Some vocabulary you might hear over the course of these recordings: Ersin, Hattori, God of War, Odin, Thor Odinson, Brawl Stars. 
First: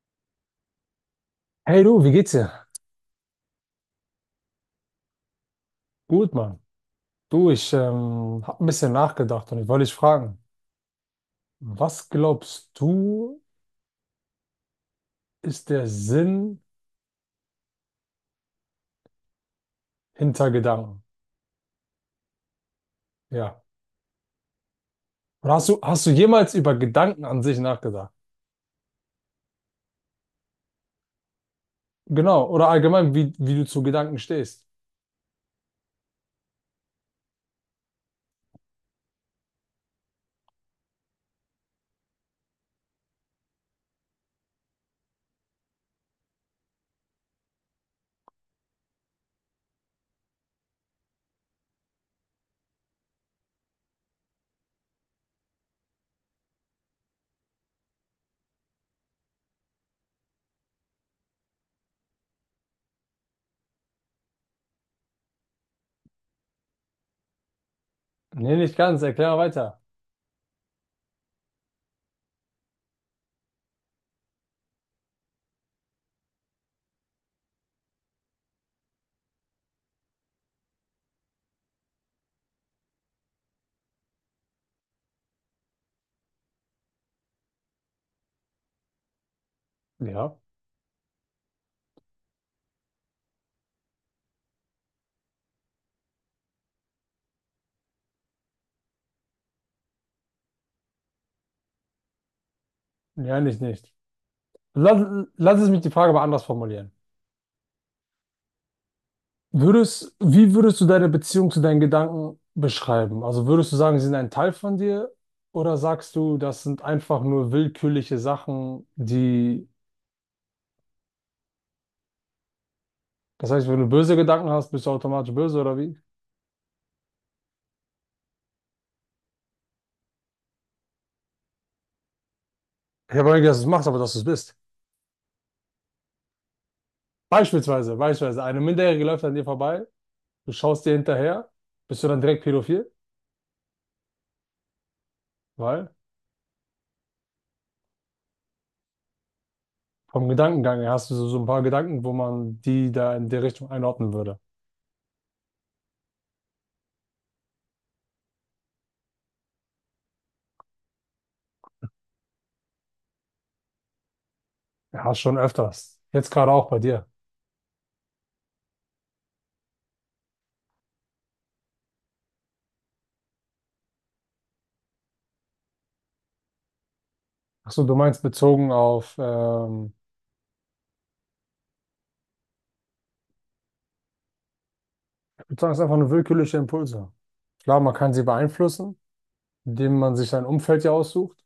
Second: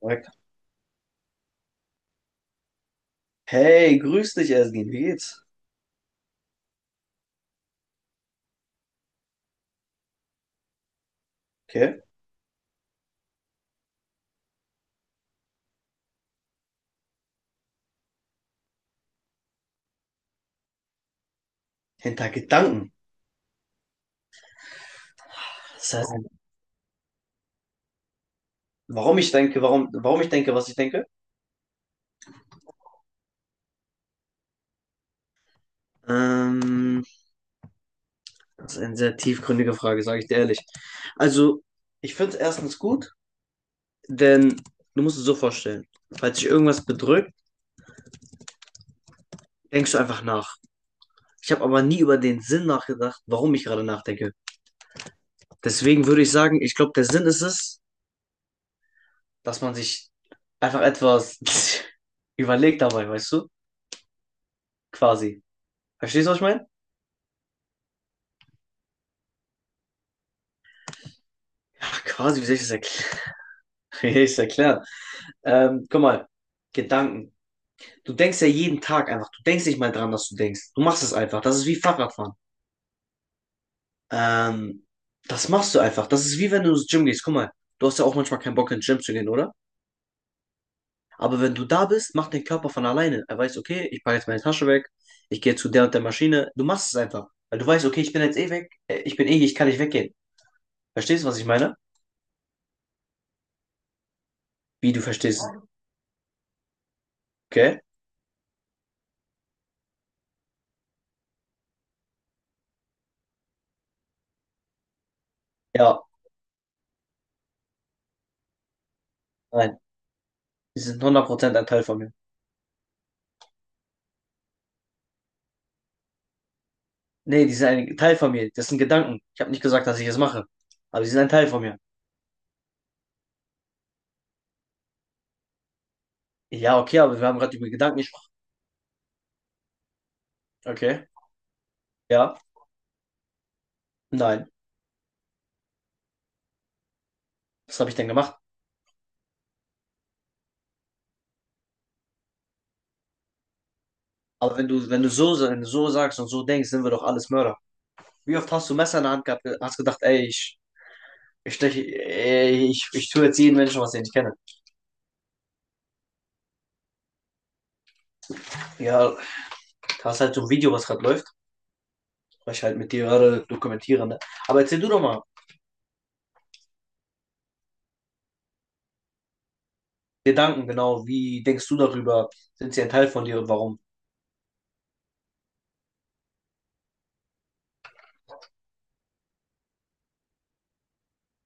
Sagt, Hey du, wie geht's dir? hey, grüß dich, Ersin, wie geht's? Gut, Mann. Du, ich habe ein bisschen nachgedacht und ich wollte dich fragen, Okay. was glaubst du, ist der Sinn hinter Gedanken? Hinter Gedanken. Ja. Oder hast du, Das hast du heißt, jemals über Gedanken an sich nachgedacht? warum ich denke, warum ich denke, was ich denke? Genau. Oder allgemein, wie du zu Gedanken stehst? Ähm, das ist eine sehr tiefgründige Frage, sage ich dir ehrlich. Also, ich finde es erstens gut, denn du musst es so vorstellen, falls dich irgendwas bedrückt, denkst du einfach nach. Ich habe aber nie über den Sinn nachgedacht, warum ich gerade nachdenke. Deswegen würde ich sagen, ich glaube, der Sinn ist es, dass man sich einfach etwas überlegt dabei, weißt du? Quasi. Verstehst du, was ich meine? Nee, nicht ganz. Erklär mal weiter. Ach, quasi, wie soll ich das erklären? Wie soll ich das erklären? Guck mal, Gedanken. Du denkst ja jeden Tag einfach. Du denkst nicht mal dran, dass du denkst. Du machst es einfach. Das ist wie Fahrradfahren. Ähm, das machst du einfach. Das ist wie wenn du ins Gym gehst. Guck mal, du hast ja auch manchmal keinen Bock, ins Gym zu gehen, oder? Ja. Aber wenn du da bist, macht dein Körper von alleine. Er weiß, okay, ich packe jetzt meine Tasche weg. Ich gehe zu der und der Maschine. Du machst es einfach. Weil du weißt, okay, ich bin jetzt eh weg. Ich bin eh hier, ich kann nicht weggehen. Verstehst du, was ich meine? Ja, nicht. Wie du Lass, verstehst. lass es mich die Frage mal anders formulieren. Okay? Würdest, wie würdest du deine Beziehung zu deinen Gedanken beschreiben? Also würdest du sagen, sie sind ein Teil von dir oder Ja, sagst du, das sind einfach nur willkürliche Sachen, die, nein. Die sind 100% ein Teil von mir. das heißt, wenn du böse Gedanken hast, bist du automatisch böse oder wie? Nee, die sind ein Teil von mir. Das sind Gedanken. Ich habe nicht gesagt, dass ich es mache. Aber sie sind ein Teil von mir. Ich habe nicht, dass du es machst, aber dass du es bist. Ja, okay, aber wir haben gerade über Beispielsweise, Gedanken gesprochen. beispielsweise, eine Minderjährige läuft an dir vorbei, du schaust dir Okay. hinterher, bist du dann Ja. direkt pädophil? Nein. Weil Was habe ich denn gemacht? vom Gedankengang her hast du so, so ein paar Gedanken, wo man die da in die Richtung einordnen würde. Aber wenn du so sagst und so denkst, sind wir doch alles Mörder. Wie oft hast du Messer in der Hand gehabt, hast gedacht, ey, ich steche, ey, ich tue jetzt jeden Menschen, was ich nicht kenne. Ja, schon öfters. Jetzt gerade auch bei dir. Ja, da hast halt so ein Video, was gerade läuft, was ich halt mit dir gerade dokumentiere, ne? Aber erzähl du doch mal Ach so, du meinst bezogen auf, Gedanken, genau, wie denkst du darüber? Sind sie ein Teil von dir und warum? ich würde sagen, es sind einfach nur willkürliche Impulse. Klar, man kann sie beeinflussen, indem man sich sein Umfeld ja aussucht.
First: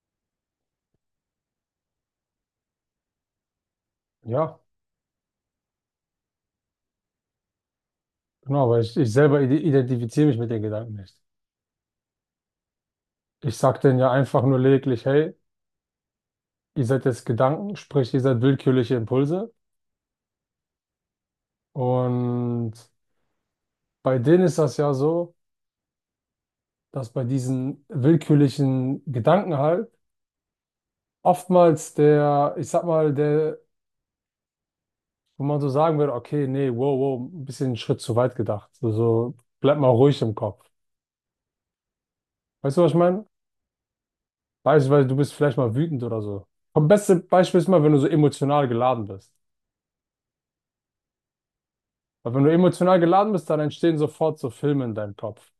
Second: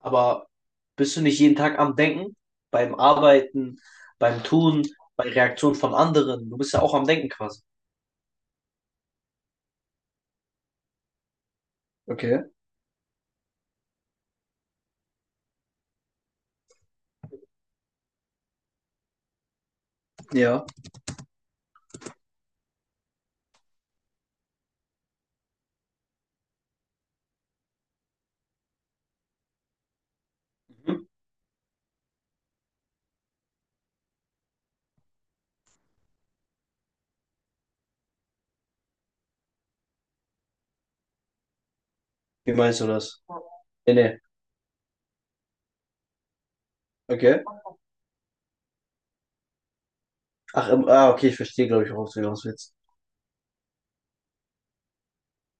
Aber bist du nicht jeden Tag am Denken? Beim Arbeiten, beim Ja, Tun, bei Reaktionen von anderen. Du bist ja auch am Denken quasi. genau, aber ich selber ide- identifiziere mich mit den Gedanken nicht. Okay. Ich sage denen ja einfach nur lediglich, hey, ihr seid jetzt Gedanken, sprich, ihr seid willkürliche Impulse. Ja. Und bei denen ist das ja so, dass bei diesen willkürlichen Gedanken halt Mhm. oftmals der, ich sag mal, der wo man so sagen würde, okay, nee, wow, ein bisschen einen Schritt zu weit gedacht. So, so bleib mal ruhig im Kopf. Wie Weißt meinst du, du was ich das? meine? Nee, nee. Beispielsweise, du bist vielleicht mal wütend oder so. Das beste Okay. Beispiel ist mal, wenn du so emotional geladen bist. Ach, ah, okay, ich verstehe, glaube ich, worauf du Weil wenn hinaus du willst. emotional geladen bist, dann entstehen sofort so Filme in deinem Kopf.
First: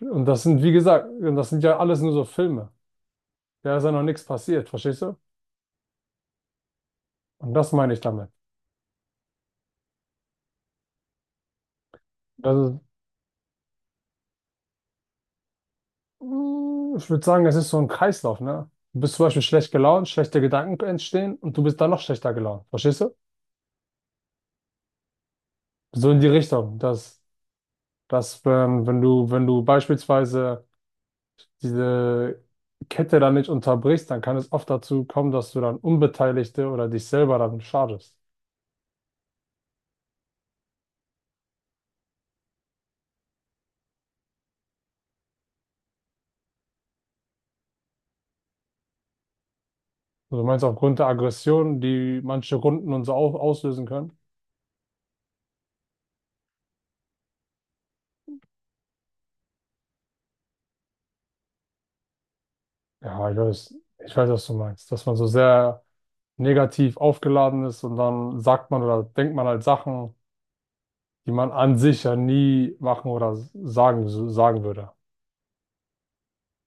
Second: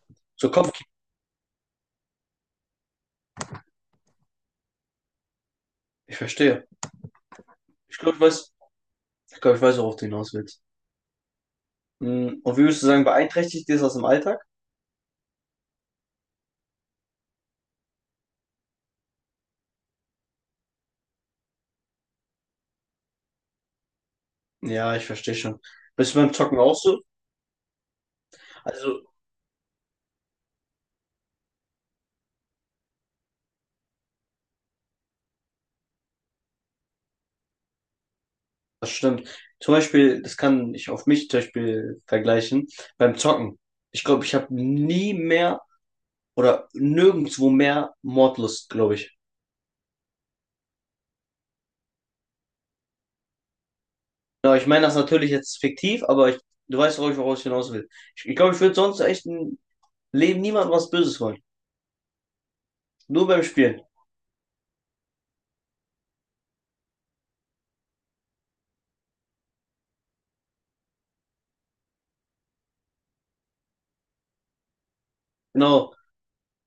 Und das So sind, wie Kopf, gesagt, und das sind ja alles nur so Filme. Da ist ja noch nichts passiert, verstehst du? ich verstehe. Und das meine Ich ich glaube, ich damit. weiß, ich glaube, ich weiß, worauf du hinaus willst. Hm, Das und wie ist, würdest du sagen, beeinträchtigt dir das im Alltag? Mm, ich würde sagen, es ist so ein Kreislauf, ne? Du bist zum Beispiel schlecht gelaunt, schlechte Gedanken entstehen und du bist dann noch schlechter gelaunt, verstehst du? Ja, ich verstehe schon. So Bist in du die beim Zocken auch Richtung, so? dass, dass wenn, wenn Also, du, wenn du beispielsweise diese Kette dann nicht unterbrichst, dann kann es oft dazu kommen, dass du dann Unbeteiligte oder dich selber dann schadest. das stimmt. Zum Beispiel, das kann ich auf mich zum Beispiel vergleichen, beim Zocken. Ich glaube, ich habe nie mehr oder nirgendwo mehr Mordlust, glaube ich. Also du meinst aufgrund der Aggression, die manche Runden und so au- auslösen können? Ja, ich meine das natürlich jetzt fiktiv, aber ich, du weißt, worauf ich hinaus will. Ich glaube, ich würde sonst echt im Leben niemandem was Böses wollen. Nur Ja, beim Spielen. ich weiß, was du meinst, dass man so sehr negativ aufgeladen ist und dann sagt man oder denkt man halt Sachen, die man an sich ja nie machen oder sagen, so, sagen würde. Genau.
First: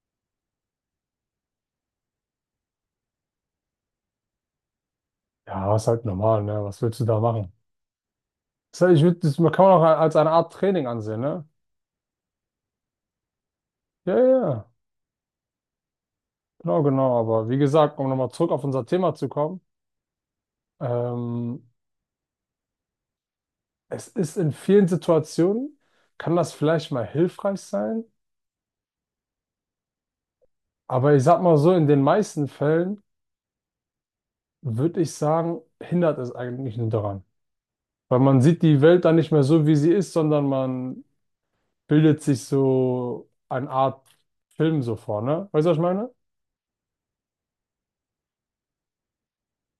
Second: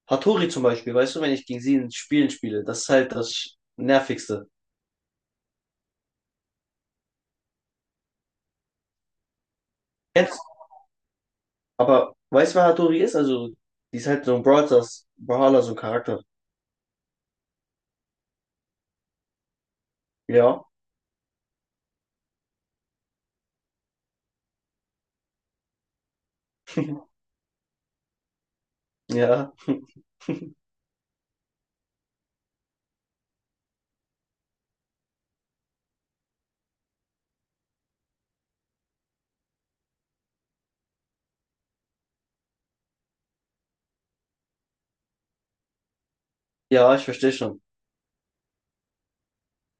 Hattori zum Beispiel, weißt du, wenn ich gegen sie in Spielen spiele, das ist halt das Nervigste. Ja, ist halt normal, ne? Was willst du da machen? Das heißt, ich würd, das, man kann man auch als eine Kennst, Art Training ansehen, ne? aber weißt du, wer Hattori ist? Also, die ist Ja, halt ja, so ein Brawl ja, Stars, Brawler, so ein Charakter. genau, genau. Aber wie gesagt, um nochmal zurück auf unser Thema zu kommen, Ja, ähm, es ist in vielen Situationen, kann das vielleicht mal hilfreich sein, ja. aber ich sag mal so, in den meisten Fällen würde ich sagen, hindert es eigentlich nur daran. Weil man sieht die Welt dann nicht mehr so, wie sie ist, sondern man bildet sich so eine Art Film so vor, ne? Weißt du, was ich meine? Ja, ich verstehe schon.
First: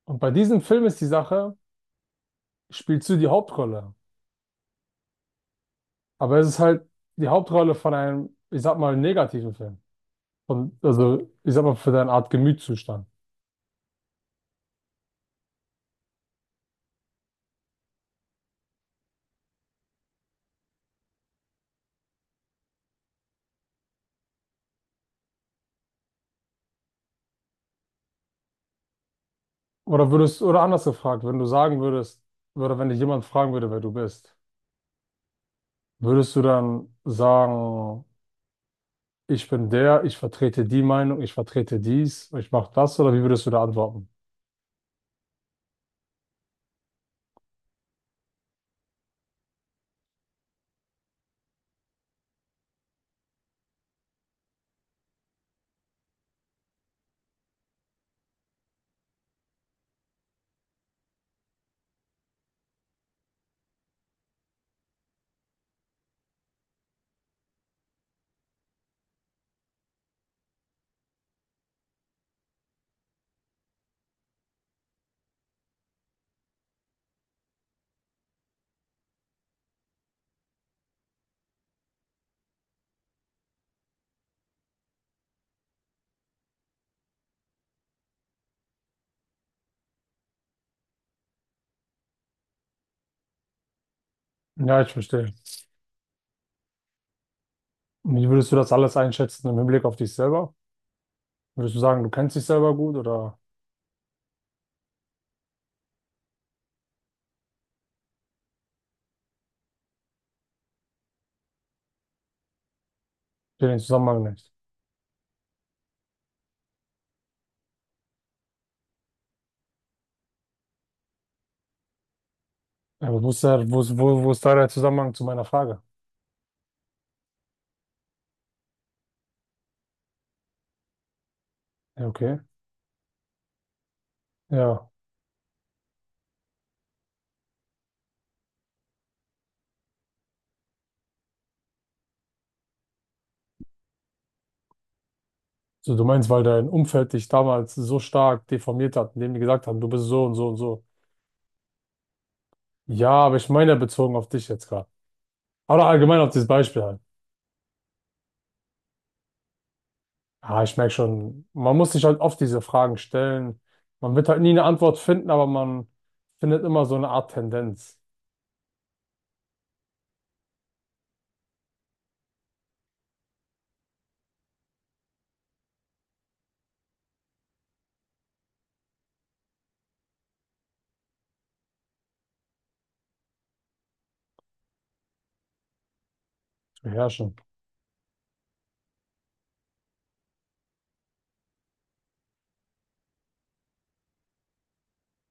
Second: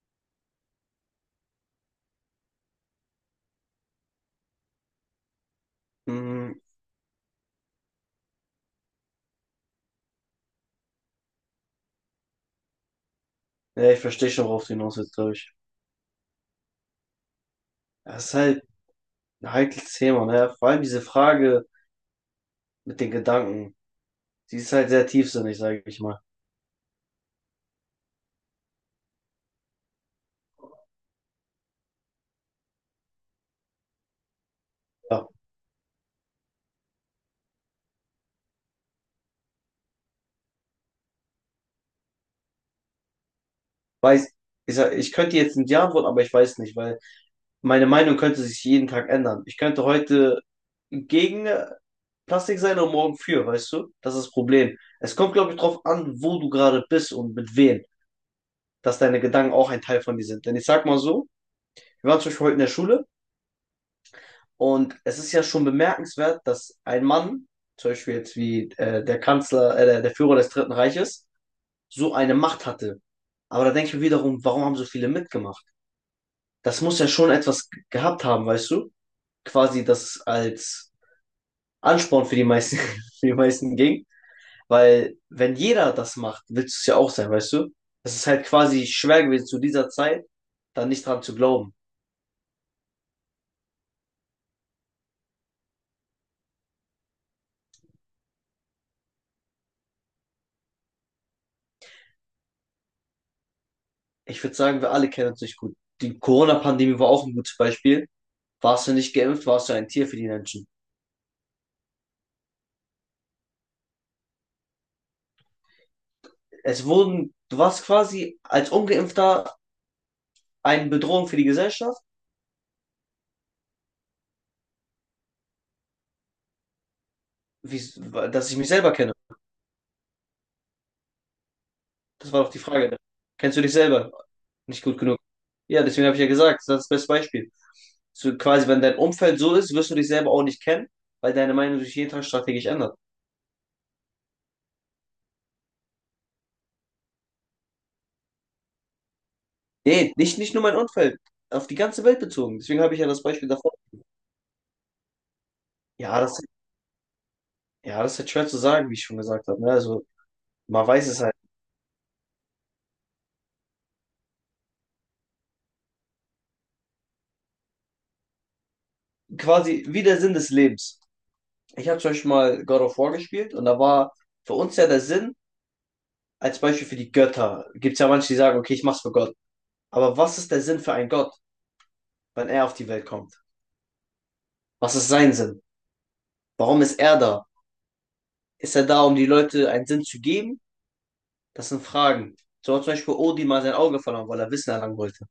Und bei diesem Film ist die Sache, spielst du die Hauptrolle? Aber es ist Hm, halt die Hauptrolle von einem, ich sag mal, negativen Film. Und also, ich sag mal, für deine Art Gemütszustand. ja, ich verstehe schon, worauf du hinaus willst, glaube ich. Das ist halt ein heikles Thema, ne? Vor allem diese Frage mit den Gedanken. Die ist halt sehr tiefsinnig, sage ich mal. Oder würdest, oder anders gefragt, wenn du sagen würdest, oder wenn dich jemand fragen würde, wer du bist, Ja, würdest du dann sagen, ich bin der, ich vertrete die Meinung, ich vertrete dies, ich mache das, oder wie würdest du da antworten? weiß, ich, sag, ich könnte jetzt nicht Ja antworten, aber ich weiß nicht, weil meine Meinung könnte sich jeden Tag ändern. Ich könnte heute gegen Plastik sein und morgen für, weißt du? Das ist das Problem. Es kommt, glaube ich, drauf an, wo du gerade bist und mit wem, dass deine Gedanken auch ein Teil von dir sind. Denn ich sag mal so, wir waren zum Beispiel heute in der Schule. Und es ist ja schon bemerkenswert, dass ein Mann, zum Beispiel jetzt wie der Kanzler, der Führer des Dritten Reiches, so eine Macht hatte. Aber da denke ich mir wiederum, warum haben so viele mitgemacht? Das muss ja schon etwas gehabt haben, weißt du? Quasi das als Ansporn für die meisten, für die meisten ging. Weil wenn jeder das macht, willst du es ja auch sein, weißt du? Es ist halt quasi schwer gewesen zu dieser Zeit, da nicht dran zu glauben. Ja, ich verstehe. Und wie würdest du das alles einschätzen im Hinblick auf dich selber? Würdest du sagen, du kennst dich selber gut oder Ich würde sagen, wir alle kennen uns nicht gut. Die Corona-Pandemie war auch ein gutes Beispiel, warst du nicht geimpft, warst du ein Tier für die Menschen. den Zusammenhang nicht? Es wurden, du warst quasi als Ungeimpfter eine Bedrohung für die Gesellschaft, Ja, aber wo ist der, wo ist, wo, wo ist da der Zusammenhang zu meiner Frage? wie, dass ich mich selber kenne. Ja, Das okay. war doch die Frage. Kennst du dich selber nicht Ja, gut genug? Ja, deswegen habe ich ja gesagt, das ist das beste Beispiel. So, quasi, wenn dein Umfeld so ist, wirst du dich selber auch nicht kennen, weil deine Meinung sich jeden Tag strategisch ändert. so du meinst, weil dein Umfeld dich damals so stark deformiert hat, indem die gesagt haben, du bist Nee, so und nicht, so nicht und nur mein so. Umfeld, auf die ganze Welt bezogen. Deswegen habe ich ja Ja, das aber Beispiel ich meine davor. ja bezogen auf dich jetzt gerade. Oder allgemein Ja, auf das, dieses Beispiel halt. ja, das ist halt schwer zu sagen, wie ich schon gesagt habe. Ne? Also, Ah, ich man merke weiß es halt. schon, man muss sich halt oft diese Fragen stellen. Man wird halt nie eine Antwort finden, aber man findet immer so eine Art Tendenz Quasi wie der Sinn des Lebens. Ich habe zum Beispiel mal God of War gespielt und da war für uns ja der Sinn, als Beispiel für die Götter, gibt es ja manche, die sagen, okay, ich mach's für Gott. Aber was ist der Sinn für einen Gott, wenn er auf die Welt kommt? Was ist sein Sinn? Warum zu ist er beherrschen. da? Ist er da, um die Leute einen Sinn zu geben? Das sind Fragen. So hat zum Beispiel Odin mal sein Auge verloren, weil er Wissen erlangen wollte.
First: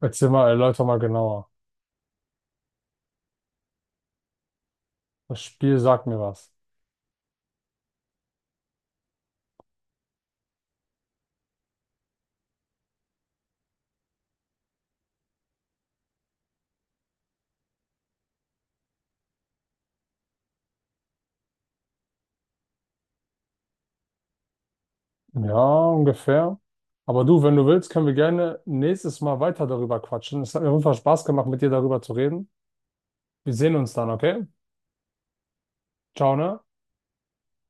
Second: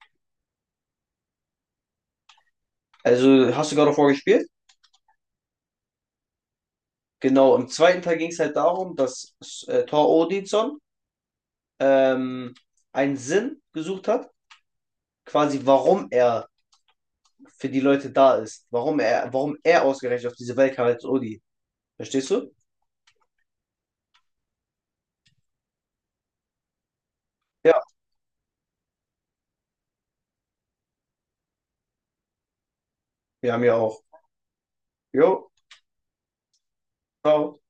Erzähl mal, erläuter mal genauer. Also hast du God of War gespielt? Das Spiel sagt mir was. Genau, im zweiten Teil ging es halt darum, dass Thor Odinson ähm, einen Sinn gesucht hat, quasi warum er für die Leute da ist. Warum er ausgerechnet auf diese Welt kam als Odi. Verstehst du? Ja, ungefähr. Aber du, wenn du Ja, willst, können wir gerne nächstes Mal weiter darüber quatschen. Es hat mir auf jeden Fall Spaß gemacht, mit dir darüber zu reden. wir Wir haben ja sehen uns auch. dann, okay? Jo, Ciao, ne? ciao.